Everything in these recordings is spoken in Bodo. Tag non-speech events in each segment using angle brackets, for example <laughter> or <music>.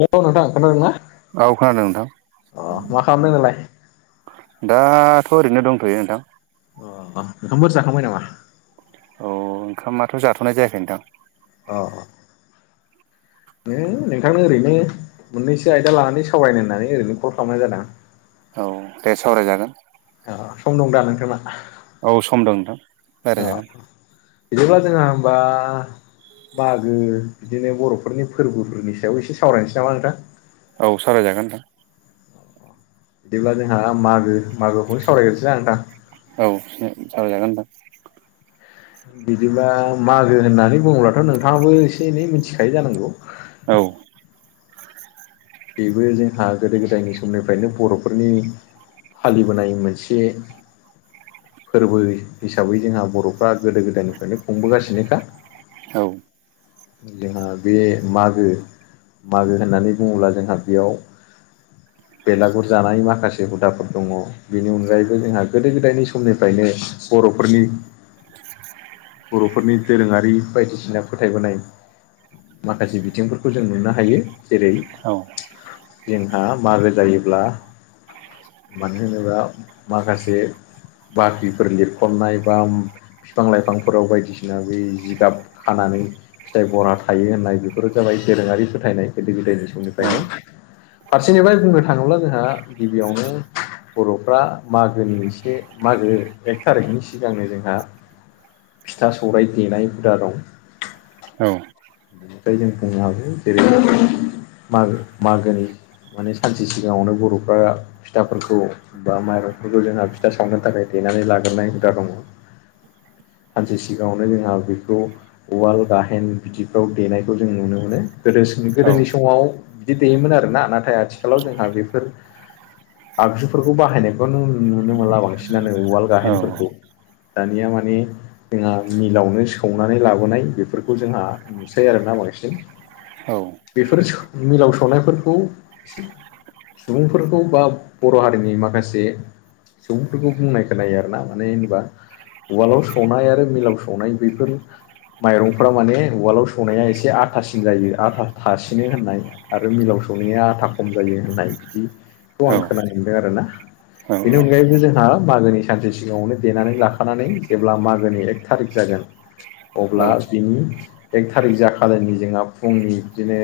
हेल' नोंथां खोनादों ना <inaudible> औ खोनादों नोंथां। <inaudible> अ मा खालामदों नोंलाय दाथ' ओरैनो दंथ'यो नोंथां। अ अ ओंखाम बोर जाखांबाय नामा? औ ओंखामाथ' जाथ'नाय जायाखै नोंथां। औ। माने नोंथांनो ओरैनो मोननैसो आयदा लानानै सावरायनो होननानै ओरैनो कल खालामनाय जादां। औ दे सावरायजागोन। ओ सम दं दा नोंथांना? औ सम दं नोंथां। औ रायज्लायजागोन बिदिबा जोंहा होनबा मागो बिदिनो बर'फोरनि फोरबोफोरनि सायाव एसे सावरायनोसै नामा नोंथां? औ सावराजागोन नोंथां। बिदिब्ला जोंहा मागो मागोखौनो सावरायग्रोनोसै ना नोंथां? औ सावराजागोन नोंथां। बिदिबा मागो होननानै बुङोलाथ' नोंथाङाबो एसे एनै मिथिखायो जानांगौ। औ। बेबो जोंहा गोदो गोदायनि समनिफ्रायनो बर'फोरनि फालिबोनाय मोनसे फोरबो हिसाबै जोंहा बर' बा गोदो गोदायनिफ्रायनो खुंबोगासिनोखा। औ। जोंहा बे मागो मागो होननानै बुङोब्ला जों दा बेयाव <inaudible> बेलागुर जानाय माखासे हुदाफोर दङ। बेनि अनगायैबो जोंहा गोदो गोदायनि समनिफ्रायनो बर'फोरनि बर'फोरनि दोरोङारि बायदिसिना फोथायबोनाय माखासे बिथिंफोरखौ जों नुनो हायो जेरै औ। जोंहा मारल जायोब्ला <inaudible> मानो होनोब्ला माखासे बाख्रिफोर लिरख'नाय बा बिफां-लाइफांफोराव बायदिसिना बै जिगाब खानानै फिथाइ बरा थायो होननाय बेफोरो जाबाय दोरोङारि फोथायनाय गोदो गोदायनि औ समनिफ्रायनो। फारसेनिफ्राय बुंनो थाङोब्ला जोंहा गिबियावनो बर'फ्रा मागोनि एसे मागो एक थारिखनि सिगांनो जोंहा फिथा सौरायाइ देनाय हुदा दं। औ। बेनिफ्राय जों बुंनो हागौ जेरै मा-मागोनि माने सानसे सिगाङावनो बर'फ्रा फिथाफोरखौ बा माइरंफोरखौ जोंहा फिथा सावनो थाखाय देनानै लाग्रोनाय हुदा दङ सानसे सिगाङावनो जोंहा बेखौ उवाल गाहेन बिदिफ्राव देनायखौ जों नुनो मोनो गोदो औ गोदोनि समाव बिदि दैयोमोन आरोना नाथाय आथिखालाव जोंहा बेफोर आगजुफोरखौ बाहायनायखौ नुनो मोनला बांसिनानो उवाल औ गाहेनफोरखौ दानिया मानि जोंहा मिलावनो सौनानै लाबोनाय बेफोरखौ जोंहा नुसै आरोना बांसिन बेफोर मिलाव सौनायफोरखौ सुबुंफोरखौ बा बर' हारिनि माखासे सुबुंफोरखौ बुंनाय खोनायो आरोना माने होनबा उवालाव सौनाय आरो मिलाव सौनाय बेफोर माइरंफोरा माने उवालाव सौनाया एसे आथासिन जायो आथा थासिनो होननाय आरो मिलाव सौनाया आथा खम जायो होननाय बिदिखौ आं खोन मोनदों आरोना। बेनि अनगायैबो जोंहा मागोनि सानसे सिगाङावनो देनानै लाखानानै जेब्ला मागोनि एक थारिक जागोन अब्ला बिनि एक थारिक जाखानायनि जोंहा फुंनि बिदिनो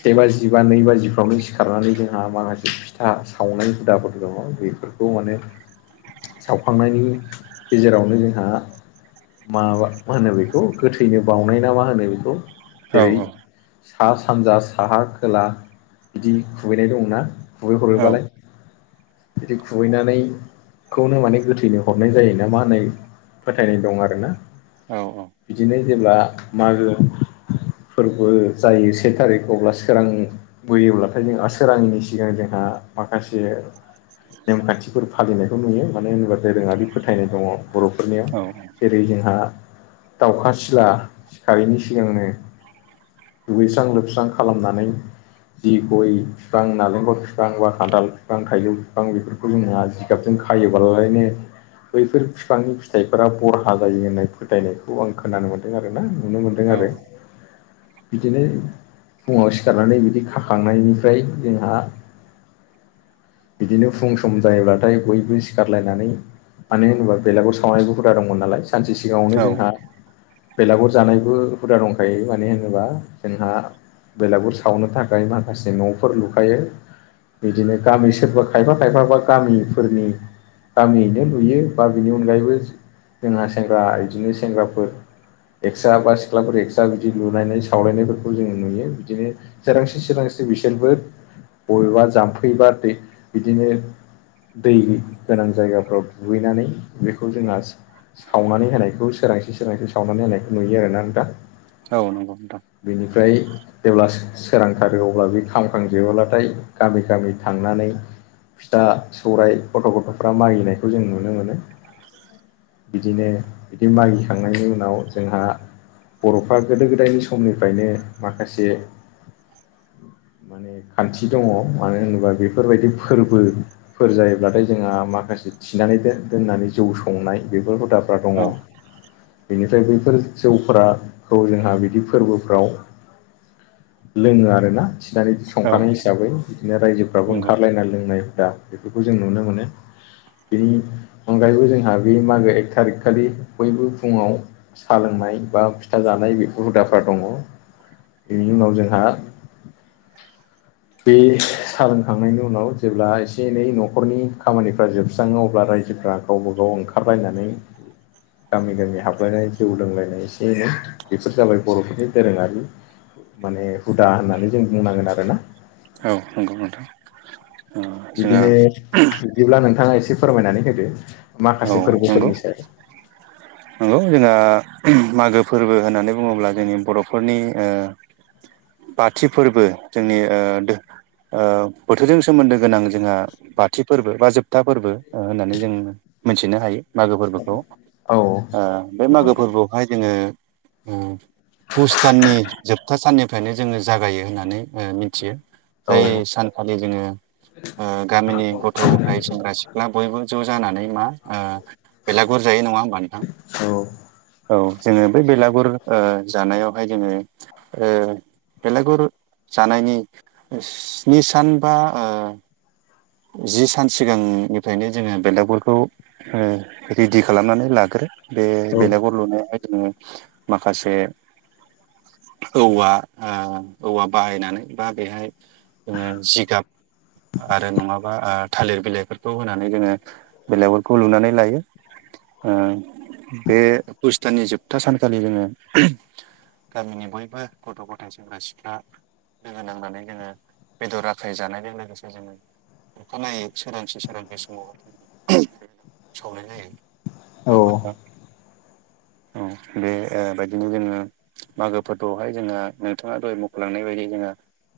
से बाजि बा नै बाजिफ्रावनो सिखारनानै जोंहा माखासे फिथा सावनाय हुदाफोर दङ बेफोरखौ माने सावखांनायनि गेजेरावनो जोंहा माबा मा होनो बेखौ गोथैनो बावउनाय ना मा होनो बेखौ औ जेरै सा सानजा साहा खोला बिदि खुबैनाय दं ना खुबैहरोबालाय बिदि खुबैनानै खौनो माने गोथैनो हरनाय जायो ना मा होननाय फोथायनाय दं आरोना। औ औ बिदिनो जेब्ला मागो फोरबो जायो से थारिख अब्ला सोरां बोयोब्लाथाय जों सोरांनि सिगां जोंहा माखासे नेमखान्थिफोर फालिनायखौ नुयो मानो होनोबा दोरोङारि फोथायनाय दङ बर'फोरनियाव जेरै जोंहा दाउखा सिला सिखारैनि सिगांनो दुगैस्रां लोबस्रां खालामनानै जि गय बिफां नालेंखल बिफां बा खादाल बिफां थाइजौ बिफां बेफोर खौ जोंहा जिगाबजों खायोबालायनो बैफोर बिफांनि फिथाइफोरा बरहा जायो होननाय फोथायनायखौ आं खोनानो मोन्दों आरोना। नुनो मोनदों आरो बिदिनो फुंङाव सिखारनानै बिदि खाखांनायनिफ्राय जोंहा बिदिनो फुं सम जायोब्लाथाय बयबो सिखारलायनानै मानो होनोबा बेलागाव सावनायबोुरा दंमोन नालाय सानसे‌ सिगाङावनो औ जोंहा बेलागुर जानायबो हुदा दंखायो मानो होनोबा जोंहा बेलागुर सावनो थाखाय माखासे न'फोर लुखायो बिदिनो गामि सोरबा खायफा खायफाबा गामिफोरनि गामियैनो लुयो बा बिनि अनगायैबो जोंहा सेंग्रा बिदिनो सेंग्राफोर एक्सट्रा बा सिख्लाफोर एक्सट्रा बिदि लुायनाय सावलायनायफोरखौ जोंङो नुयो। बिदिनो सोरांसि सोरांसि बिसोरबो बबेबा जाम्फैबा दै बिदिनो दै गोनां जायगाफ्राव दुगैनानै बेखौ जोंहा सावनानै होनायखौ सोरांसे सोरांस सावनानै होनायखौ नुयो आरोना आं दा। औ नंगौ नोंथां बिनिफ्राय जेब्ला सोरांथारो अब्ला बे खामखांजोबोब्लाथाय गामि गामि थांनानै फिथा सौराय गथ' गथ'फ्रा मागिनायखौ जों नुनो मोनो। बिदिनो बिदि मागिखांनायनि उनाव जोंहा बर'फ्रा गोदो गोदायनि समनिफ्रायनो माखासे माने खान्थि दङ मानो होनोबा बेफोरबायदि फोरबो फोर जायोब्लाथाय जोंहा माखासे थिनानै दोननानै जौ संनाय बेफोर हुदाफ्रा दङ। औ बिनिफ्राय बैफोर जौफोराखौ जोंहा बिदि फोरबोफ्राव लोङो आरो ना थिनानै औ संखानाय हिसाबै बिदिनो रायजोफ्राबो नंगौ ओंखारलायनाय लोंनाय हुदा बेफोरखौ जों नुनो मोनो। बेनि अनगायैबो जोंहा बे मागो एक थारिकखालि बयबो फुङाव साहा लोंनाय बा फिथा जानाय बेफोर हुदाफ्रा दङ। बेनि उनाव जोंहा बे सा लोंखांनायनि उनाव जेब्ला एसे एनै न'खरनि खामानिफ्रा जोबस्राङो अब्ला रायजोफ्रा गावबा गाव ओंखारलायनानै गामि गामि हाबलायनाय जौ लोंलायनाय एसे एनै बेफोर जाबाय बर'फोरनि दोरोङारि माने हुदा होननानै जों बुंनांगोन आरो ना। औ नंगौ नोंथां ओ जोंहा बिदिनो बिदिब्ला नोंथाङा एसे फोरमायनानै होदो औ माखासे नंगौ फोरबोफोरनि सायाव। नंगौ जोंहा मागो फोरबो होननानै बुङोब्ला जोंनि बर'फोरनि ओ बाथि फोरबो जोंनि ओ दो ओ बोथोरजों सोमोन्दो गोनां। जोंहा बाथि फोरबो बा जोबथा फोरबो होननानै जों मोनथिनो हायो मागो फोरबोखौ। औ ओ बे मागो फोरबोआवहाय जोङो पुस दाननि जोबथा साननि बेखायनो जोङो जागायो होननानै मोनथियो। औ जाय सानखालि जोङो ओ गामिनि गथ' गथाइ सेंग्रा सि ख्ला बयबो ज' जानानै मा बेलागुर जायो नङा होमबा नोंथां? औ औ जोङो बै बेलागुर ओ जानायावहाय जोङो ओ बेलागुर जानायनि स्नि सान बा ओ जि सान सिगांनिफ्रायनो जोङो बेलागुरखौ ओ रेडि खालामनानै लागोरो। बे औ बेलागुर लुनायावहाय जोङो माखासे औवा ओ औवा बाहायनानै बा बेहाय जोङो जिगाब आरो नङा ओ थालिर बिलाइफोरखौ होनानै जोङो बिलागुरखौ लुनानै लायो। ओ बे फुस दाननि जोबथा सानखालि जोङो गामिनि बयबो गथ' गथा सेंग्रा सिख्ला लोगो नांनानै जोङो बेदर आखै जानायजों लोगोसे जोङो अखानायै सोरांसे सोरांसे समाव सावनाय जायो। औ नोंथां। <inaudible> औ बेबायदिनो जोङो मागोफोरखौहाय जोङो नोंथाङा दाहाय मुख'लांनाय बायदि जोङो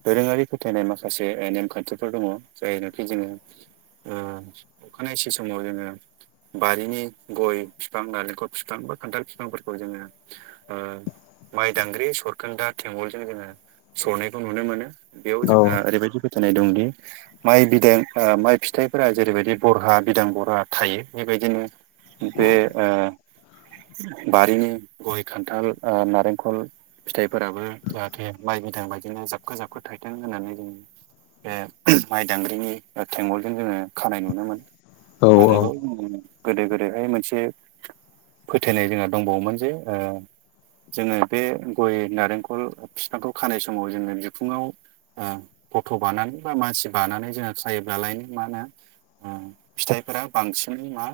दोरोङारि फोथायनाय माखासे नेमखान्थिफोर दङ जायनाखि जोङो ओ अखानायसि समाव जोङो बारिनि गय फिफां नालेंखर फिफां बा खान्थाल फिफांफोरखौ जोङो ओ माइ दांग्रि सरखोन्दा थेंगलजों जोङो सरनायखौ नुनो मोनो। बेयाव औ जोंहा ओरैबायदि फोथायनाय दंदि माइ ओ माइ फिथाइफोरा जेरैबायदि बरहा बिदां बरहा थायो बेबायदिनो बे ओ बारिनि गय खान्थाल नारेंखल फिथाइफोराबो जाहाथे माइ बिदां बायदिनो जाबखो जाबखो थाइथों होननानै जोङो बे माइ दांग्रिनि थेंगलजों जोङो खानाय नुनो मोनो औ आरोबाव जोङो गोदो गोदायहाय मोनसे फोथायनाय जोंहा दंबावोमोन जे ओ जोङो बे गय नारेंखल बिफांखौ खानाय समाव जोङो बिखुङाव गथ' बानानै बा मानसि बानानै जोङो सायोब्लालाय मा होनो फिथाइफोरा बांसिनै मा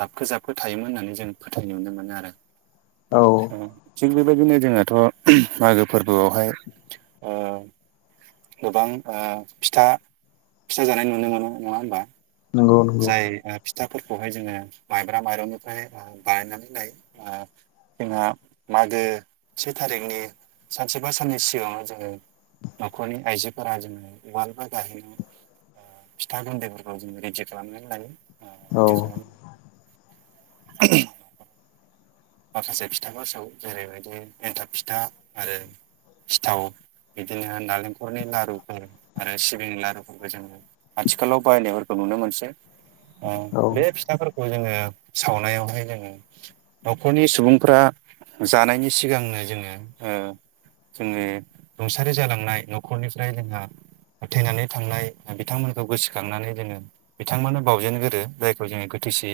जाबखो जाबखो थायोमोन होननानै जों फोथायनाय नुनो मोनो आरो। औ थिग बेबायदिनो जोंहाथ' मागो फोरबोआवहाय गोबां ओ फिथा फिथा जानाय नुनो मोनो नङा होमबा? नंगौ नंगौ जाय फिथाफोरखौहाय जोङो माइब्रा माइरंनिफ्राय बानायनानै लायो। जोंहा मागो से थारिखनि सानसेबा साननै सिगाङावनो जोङो न'खरनि आइजोफोरा जोङो उवाल बा दाहैनो फिथा गुन्दैफोरखौ जोङो रेडि खालामनानै लायो औ माखासे फिथाफोर सावो जेरैबायदि एन्थाब फिथा आरो सिथाव बिदिनो नालेंखलनि लारुफोर आरो सिबिंनि लारुफोरबो जोङो आथिखालाव बाहायनायफोरखौ नुनो मोनसै। औ बे फिथाफोरखौ जोङो सावनायावहाय जोङो न'खरनि सुबुंफ्रा जानायनि सिगांनो जोङो ओ जोङो रुंसारि जालांनाय न'खरनिफ्राय जोंहा थैनानै थांनाय बिथांमोनखौ गोसोखांनानै जोङो बिथांमोननो बाजेनगोरो जायखौ जोङो गोथैसि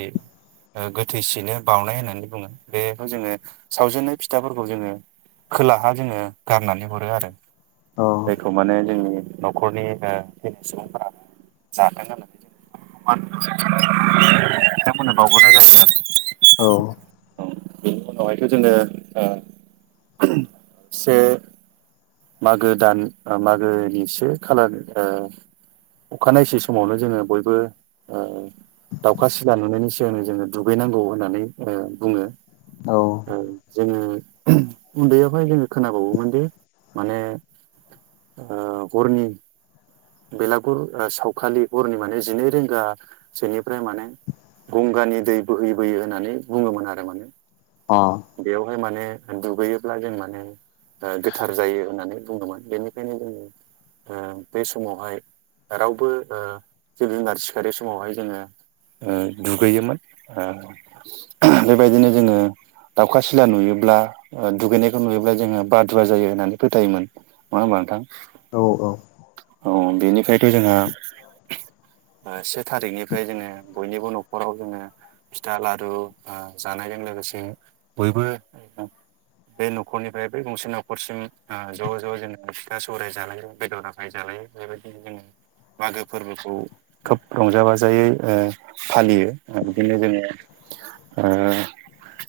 गोथैसिनो बाउनाय होननानै बुङो बेखौ जोङो सावजेननाय फिथाफोरखौ जोङो खोलाहा जोङो गारनानै हरो आरो। औ जायखौ माने जोंनि न'खरनि थैनाय सुबुंफोरा जागोन होननानै जों बिथांमोननो बावबोननाय जायो आरो औ औ बेनि उनावहायथ' जोङो से मागो दान मागोनिसे खालार ओ अखानायसै समावनो जोङो बयबो ओ दाउखा सिला नुनायनि सिगांनो जोङो दुगैनांगौ होननानै बुङो। औ जोङो उन्दैयावहाय जोङो खोनाबावोमोन दि माने ओ हरनि बेलागुर सावखालि हरनि माने जिनै रिंगासोनिफ्राय माने गंगानि दै बोहैबोयो होननानै बुङोमोन आरो माने अह बेवहाय माने दुगैयोब्ला जों माने गोथार जायो होननानै बुङोमोन बेनिखायनो जोङो ओ बे सम समावहाय रावबो ओ जिब जुनार सिखारनाय समावहाय जोङो ओ दुगैयोमोन ओ बेबायदिनो जोङो दाउखा सिला नुयोब्ला दुगैनायखौ नुयोब्ला जोङो बादुवा जायो होननानै फोथायोमोन। नङा होनबा नोंथां औ औ औ बेनिफ्रायथ' जोंहा से थारिखनिफ्राय जोङो बयनिबो न'खराव जोङो फिथा लारु जानायजों लोगोसे बयबो बे न'खरनिफ्राय बै गंसे न'खरसिम ज' ज' जोङो बिथा सौराय जानायजों बेदर आ आखाइ जालायो बेबायदिनो जों मागो फोरबोखौ खोब रंजा बाजायै ओ फालियो बिदिनो जोङो ओ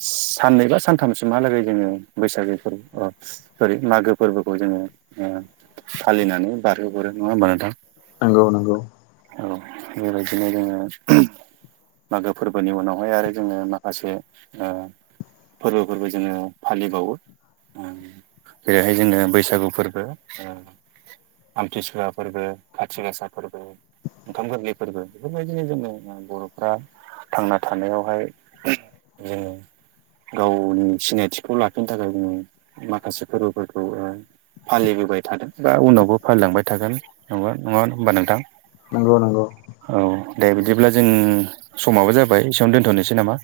साननै बा सानथामसो माहालागै जोङो बैसागोफोर सरि मागो फोरबोखौ जोङो फालिनानै बारहोहरो नङा होमबा नोंथां? नगौ नंगौ। औ बेबायदिनो जोङो मागो फोरबोनि उनावहाय आरो जोङो माखासे फोरबोफोरबो जोङो फालिबावो जेरैहाय जोङो बैसागु फोरबो आमथिसुवा फोरबो खाथि गासा फोरबो। ओंखाम गोरलै फोरबो बेफोरबायदिनो जोङो बर'फ्रा थांना थानायावहाय जो गावनि सिनायथिखौ लाखिनो थाखाय जोङो माखासे फोरबोफोरखौ फालिबोबाय थादों बा उनावबो फालिलांबाय थागोन ना नङा होमबा नोंथां? नंगौ नंगौ। औ दे बिदिब्ला जों समाबो जाबाय एसेयावनो दोन्थ'नोसै नामा?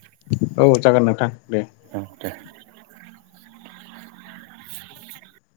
औ जागोन नोंथां दे। औ दे।